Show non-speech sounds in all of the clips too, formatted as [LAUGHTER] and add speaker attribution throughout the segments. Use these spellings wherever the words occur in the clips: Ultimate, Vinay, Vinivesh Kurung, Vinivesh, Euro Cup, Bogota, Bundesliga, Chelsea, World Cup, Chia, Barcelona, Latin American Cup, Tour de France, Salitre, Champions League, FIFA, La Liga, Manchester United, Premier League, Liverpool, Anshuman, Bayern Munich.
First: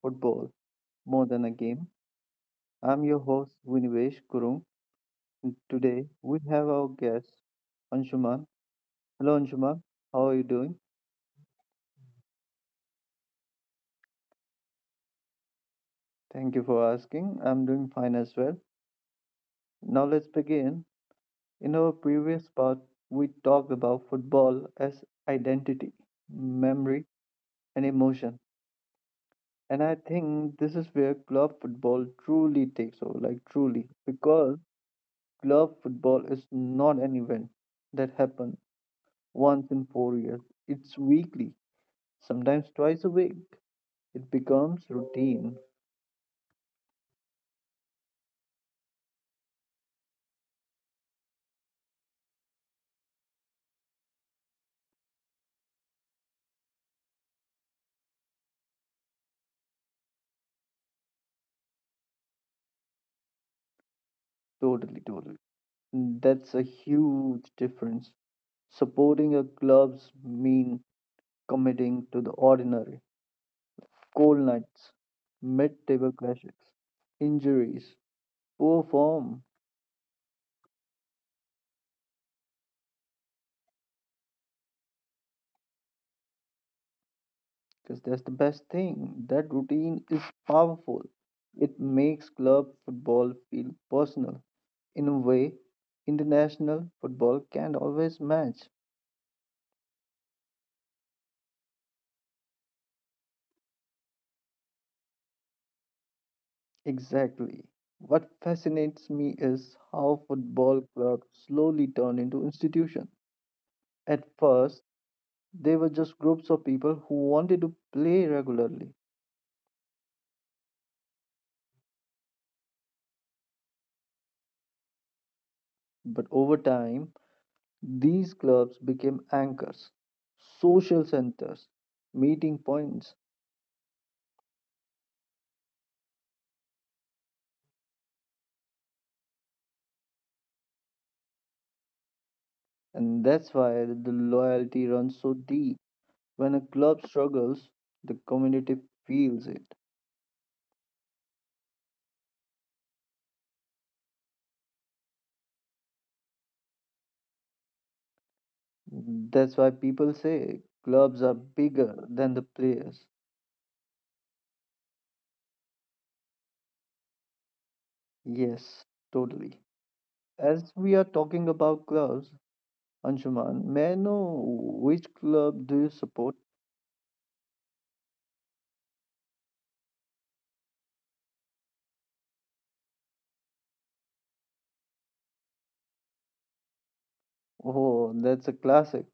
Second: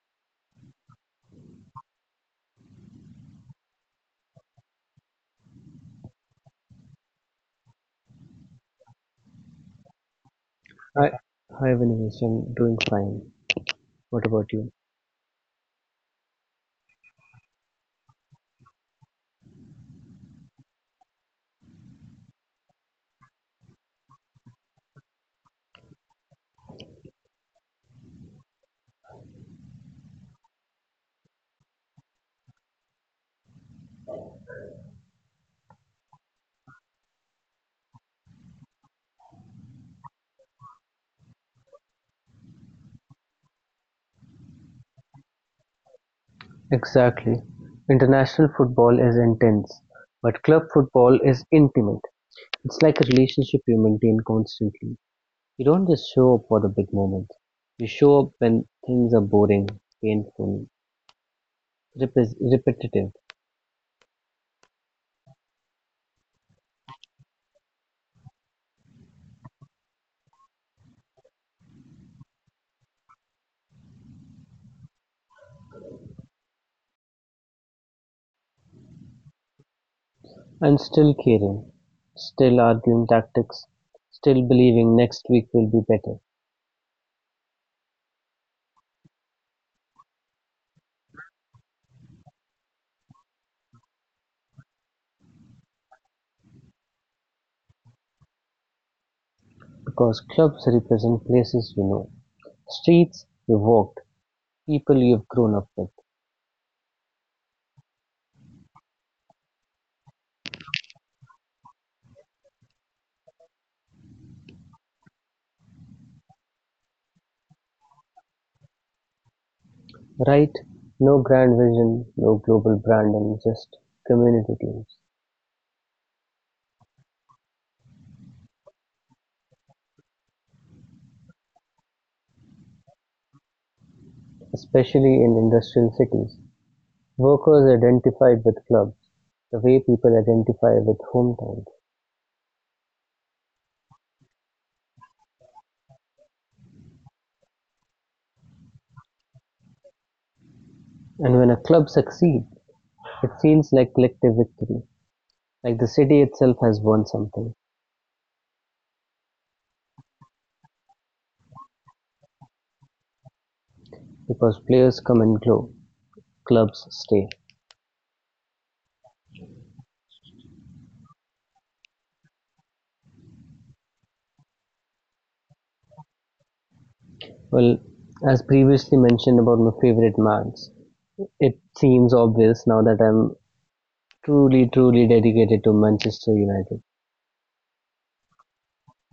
Speaker 1: Football More Than a Game. I'm your host, Vinivesh Kurung, and today we have our guest Anshuman. Hello, Anshuman. How are you doing?
Speaker 2: Hi, hi, Vinay, I'm doing fine. What about you?
Speaker 1: Thank you for asking. I'm doing fine as well. Now let's begin. In our previous part, we talked about football as identity, memory, and emotion. And I think this is where club football truly takes over, like truly, because club football is not an event that happens once in 4 years. It's weekly, sometimes twice a week. It becomes routine.
Speaker 2: Exactly. International football is intense, but club football is intimate. It's like a relationship you maintain constantly. You don't just show up for the big moments. You show up when things are boring, painful, repes repetitive,
Speaker 1: Totally, totally. That's a huge difference. Supporting a club's mean committing to the ordinary. Cold nights, mid-table clashes, injuries, poor form.
Speaker 2: and still caring, still arguing tactics, still believing next week will be better.
Speaker 1: Because that's the best thing. That routine is powerful. It makes club football feel personal in a way international football can't always match.
Speaker 2: Because clubs represent places you know, streets you've walked, people you've grown up with.
Speaker 1: Exactly. What fascinates me is how football clubs slowly turn into institutions. At first, they were just groups of people who wanted to play regularly,
Speaker 2: Right, no grand vision, no global brand, and just community teams.
Speaker 1: but over time, these clubs became anchors, social centers, meeting points.
Speaker 2: Especially in industrial cities, workers identified with clubs, the way people identify with hometowns.
Speaker 1: And that's why the loyalty runs so deep. When a club struggles, the community feels it.
Speaker 2: And when a club succeeds, it feels like collective victory, like the city itself has won something.
Speaker 1: That's why people say clubs are bigger than the players.
Speaker 2: Because players come and go, clubs stay.
Speaker 1: Yes, totally. As we are talking about clubs, Anshuman, may I know which club do you support?
Speaker 2: Well, as previously mentioned about my favorite Mans, it seems obvious now that I'm truly dedicated to Manchester United.
Speaker 1: Oh, that's a classic.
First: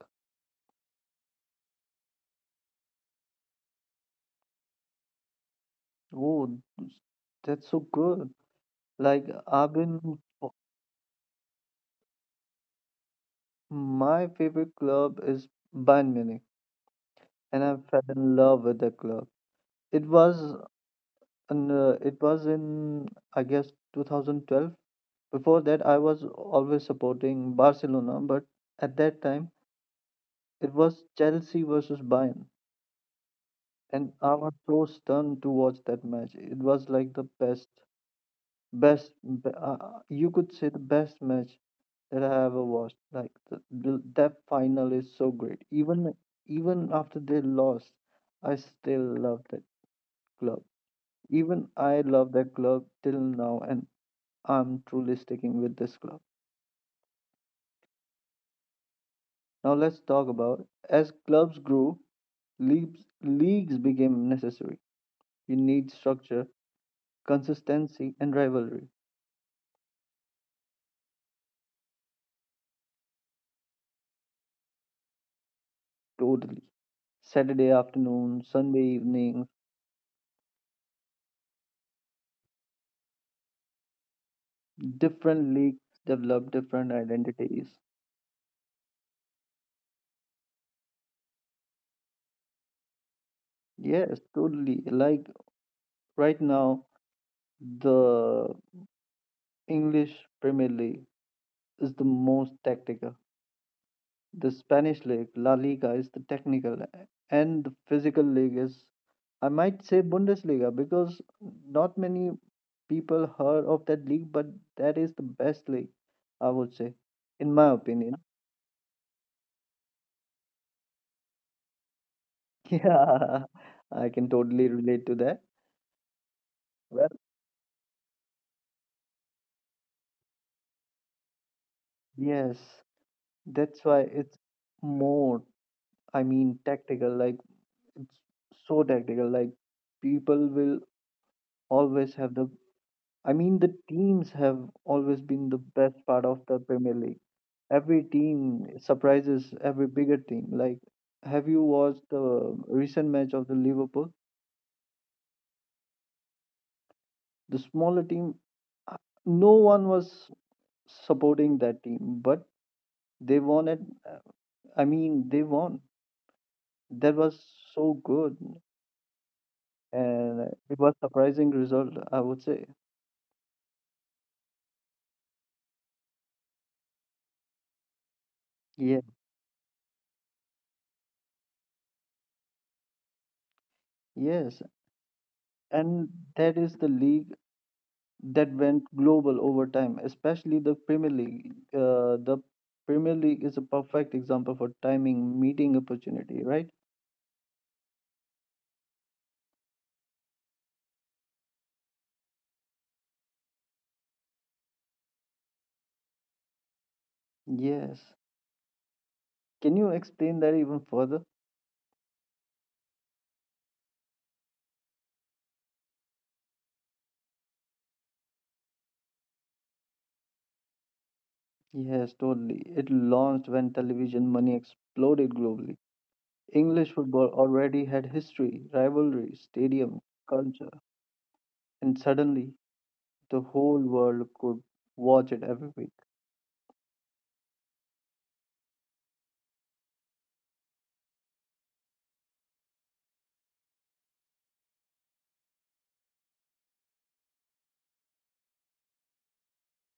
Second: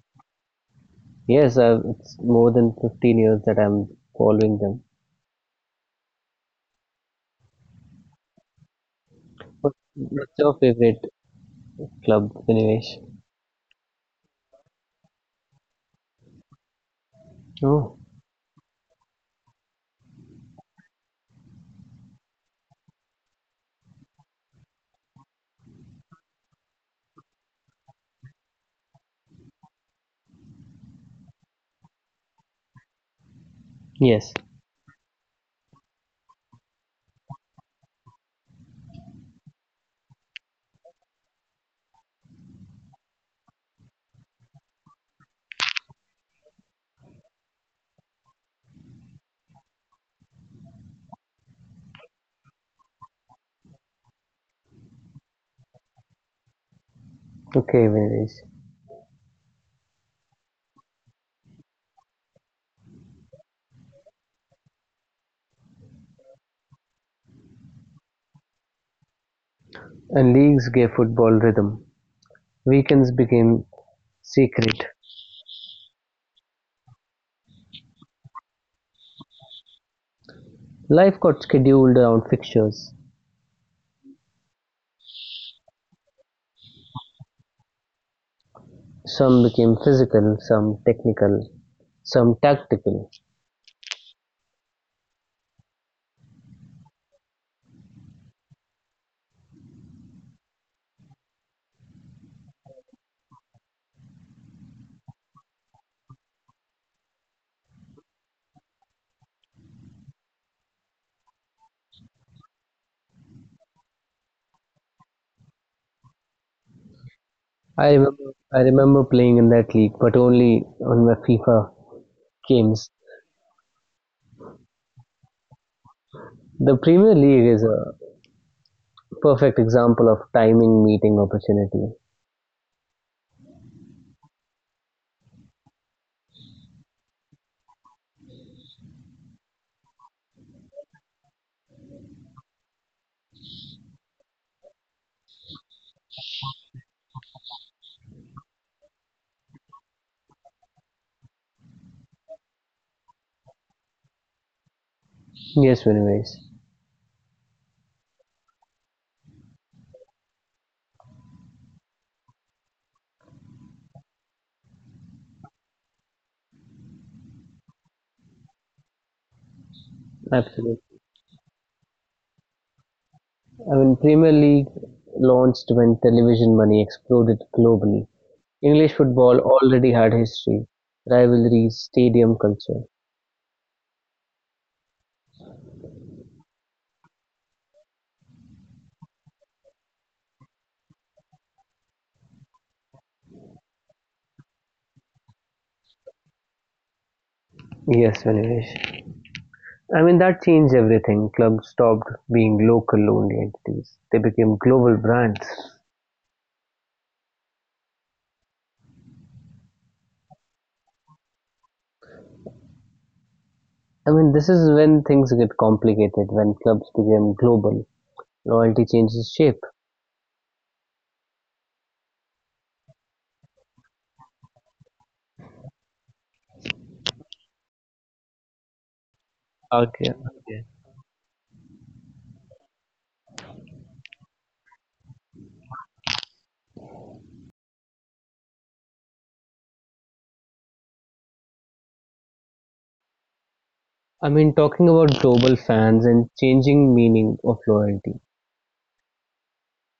Speaker 2: Yes, it's more than 15 years that I'm following them.
Speaker 1: Oh, that's so good. Like
Speaker 2: What-
Speaker 1: I've been,
Speaker 2: What's your favorite club, Vinivesh?
Speaker 1: my favorite club is Bayern Munich, and I
Speaker 2: Oh,
Speaker 1: fell in love with the club. It was in I guess 2012. Before that, I was always supporting Barcelona, but at that time it was Chelsea versus Bayern, and
Speaker 2: yes.
Speaker 1: I was so stunned to watch that match. It was like the best, best be- uh, you could say the best match that I ever watched. Like that final is so great. Even even after they lost, I still love that club. Even I love that club till now, and I'm truly sticking with this club.
Speaker 2: Okay, Vinivesh.
Speaker 1: Now let's talk about, as clubs grew, leagues became necessary. You need structure, consistency, and rivalry.
Speaker 2: And leagues gave football rhythm. Weekends became secret.
Speaker 1: Totally. Saturday afternoon, Sunday evening,
Speaker 2: Life got scheduled around fixtures.
Speaker 1: different leagues develop different identities.
Speaker 2: Some became physical, some technical, some tactical.
Speaker 1: Yes, totally. Like right now, the English Premier League is the most tactical. The Spanish league, La Liga, is the technical, and the physical league is, I might say, Bundesliga, because not many people heard of that league, but that is the best league, I would say, in my
Speaker 2: I
Speaker 1: opinion.
Speaker 2: remember,
Speaker 1: [LAUGHS]
Speaker 2: I remember playing in that league, but only on my FIFA games.
Speaker 1: Yeah, I can totally relate to that.
Speaker 2: The
Speaker 1: Well,
Speaker 2: Premier League is a perfect example of timing meeting opportunity.
Speaker 1: yes, that's why it's more, I mean, tactical, like it's so tactical, like people will always have the, I mean, the teams have always been the best part of the Premier League. Every team surprises every bigger team. Like, have you watched the recent match of the Liverpool?
Speaker 2: Yes, Vinay,
Speaker 1: The smaller team, uh, no one was supporting that team, but they won it. Uh, I mean, they won. That was so good, and it was
Speaker 2: absolutely.
Speaker 1: surprising result, I would say.
Speaker 2: I mean, Premier League launched when television money exploded globally. English
Speaker 1: Yeah,
Speaker 2: football already had history, rivalries, stadium culture.
Speaker 1: yes, and that is the league that went global over time, especially the Premier League. The Premier League is a perfect example for timing, meeting opportunity, right?
Speaker 2: Yes, Vinay. I mean, that changed everything. Clubs stopped being local only entities. They became global brands.
Speaker 1: Yes. Can you explain that even further?
Speaker 2: I mean, this is when things get complicated, when clubs became global. Loyalty changes shape.
Speaker 1: Yes, totally. It launched when television money exploded globally. English football already had history, rivalry, stadium,
Speaker 2: Okay, okay.
Speaker 1: culture, and suddenly the whole world could watch it every week.
Speaker 2: I mean, talking about global fans and changing meaning of loyalty.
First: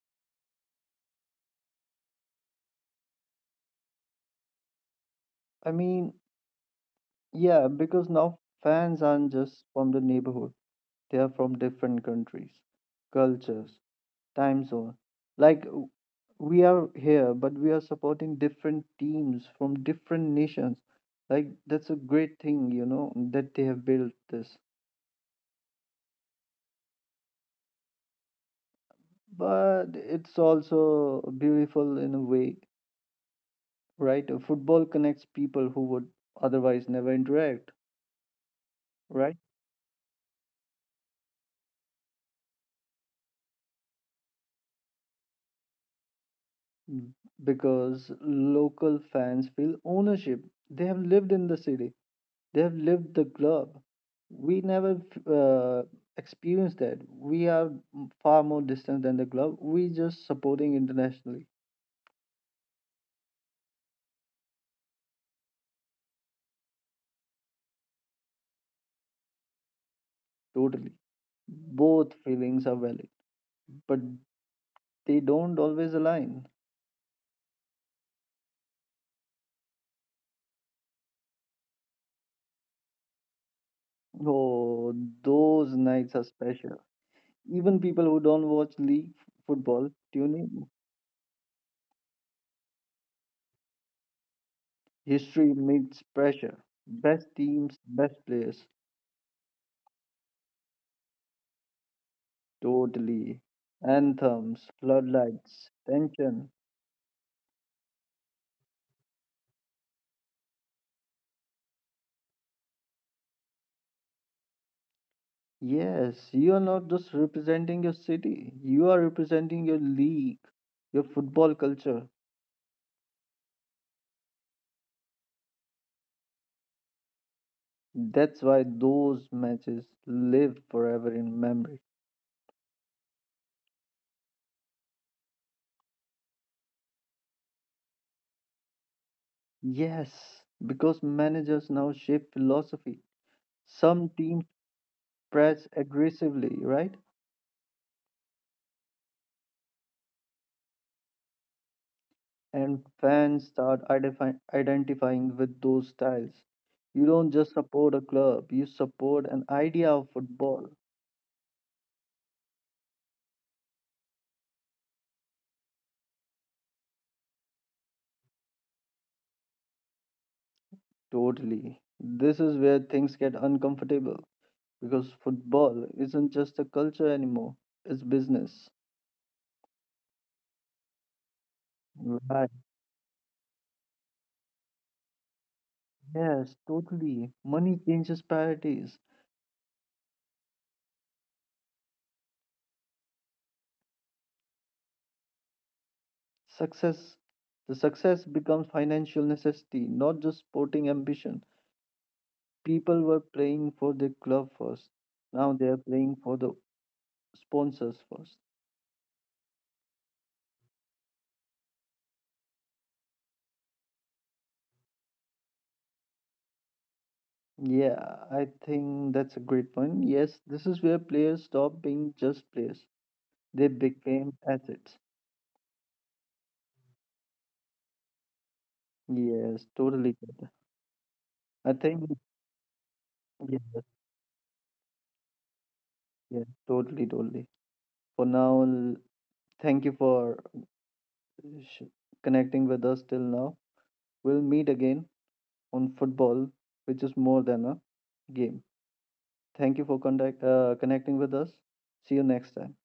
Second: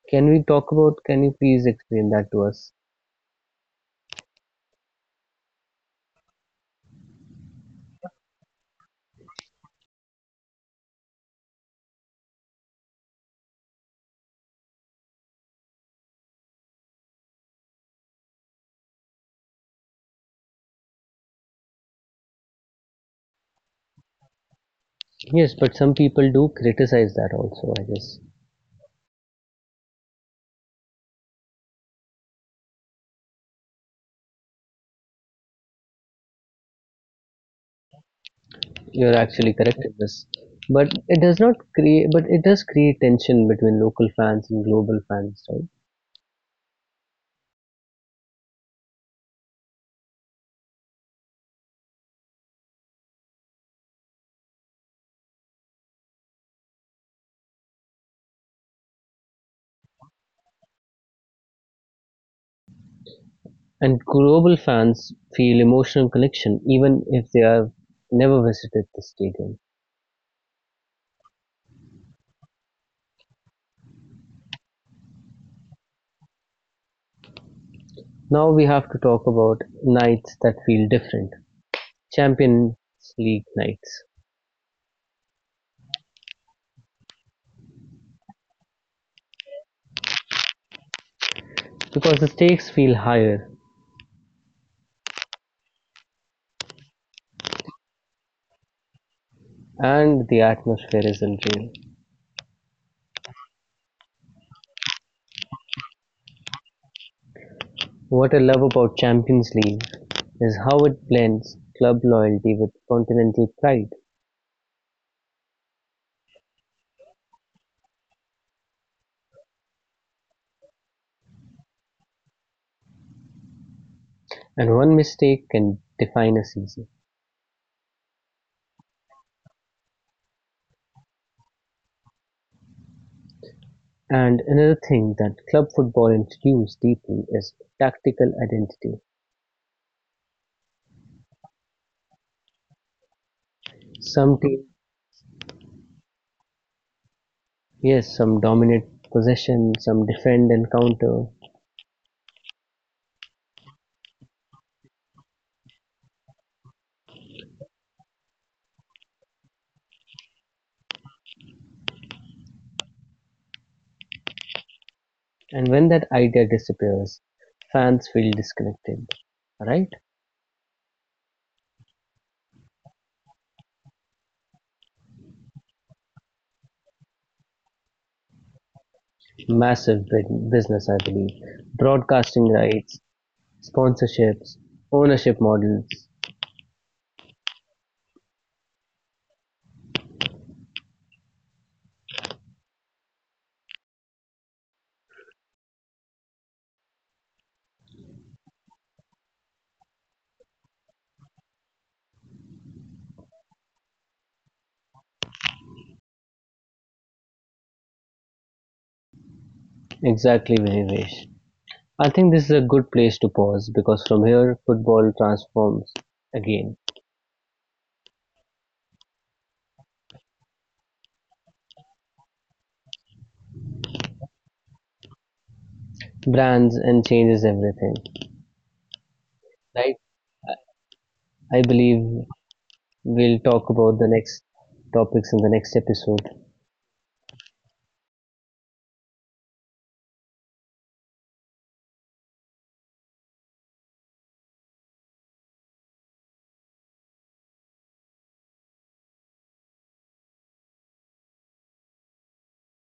Speaker 2: Can we talk about can you please explain that to us?
Speaker 1: I mean, yeah, because now fans aren't just from the neighborhood. They are from different countries, cultures, time zone. Like we are here, but we are supporting different teams from different nations. Like that's a great thing, you know, that they have built this.
Speaker 2: Yes, but some people do criticize that also, I guess.
Speaker 1: But it's also beautiful in a way, right? Football connects people who would otherwise never interact,
Speaker 2: You're
Speaker 1: right?
Speaker 2: actually correct in this. But it does not create but it does create tension between local fans and global fans, right?
Speaker 1: Mm, because local fans feel ownership. They have lived in the city. They've lived the club. We never uh, experienced that. We are far more distant than the club. We just supporting internationally,
Speaker 2: And global fans feel emotional connection even if they have never visited the stadium.
Speaker 1: totally. Both feelings are valid, but they don't always align.
Speaker 2: Now we have to talk about nights that feel different. Champions League nights.
Speaker 1: Oh, those nights are special. Even people who don't watch league football tune in.
Speaker 2: Because the stakes feel higher
Speaker 1: History meets pressure. Best teams, best players,
Speaker 2: and the atmosphere isn't real.
Speaker 1: totally. Anthems, floodlights, tension.
Speaker 2: What I love about Champions League is how it blends club loyalty with continental pride,
Speaker 1: Yes, you are not just representing your city, you are representing your league, your football culture.
Speaker 2: and one mistake can define a season.
Speaker 1: That's why those matches live forever in memory.
Speaker 2: And another thing that club football introduced deeply is tactical identity.
Speaker 1: Yes, because managers now shape philosophy. Some
Speaker 2: Some
Speaker 1: teams
Speaker 2: teams,
Speaker 1: press aggressively, right?
Speaker 2: yes, some dominate possession, some defend and counter,
Speaker 1: And fans start identifying with those styles. You don't just support a club, you support an idea of football.
Speaker 2: and when that idea disappears, fans feel disconnected. Right?
Speaker 1: Totally. This is where things get uncomfortable because football isn't just a culture anymore, it's business.
Speaker 2: Massive business, I believe. Broadcasting
Speaker 1: Right.
Speaker 2: rights, sponsorships, ownership models.
Speaker 1: Yes, totally. Money changes priorities. Success, the success becomes financial necessity, not just sporting ambition. People were playing for their club first. Now they are playing for the sponsors first.
Speaker 2: Exactly, Vinivesh. I think this is a good place to pause because from here football transforms again,
Speaker 1: Yeah, I think that's a great point. Yes, this is where players stop being just players. They became assets.
Speaker 2: brands and changes everything.
Speaker 1: Yes,
Speaker 2: Right?
Speaker 1: totally. Good.
Speaker 2: I
Speaker 1: I think
Speaker 2: believe we'll talk
Speaker 1: yes,
Speaker 2: about the next topics in the next episode.
Speaker 1: yeah, totally, totally. For now, thank you for sh- connecting with us till now. We'll meet again on football, which is more than a game. Thank you for connecting with us. See you next time.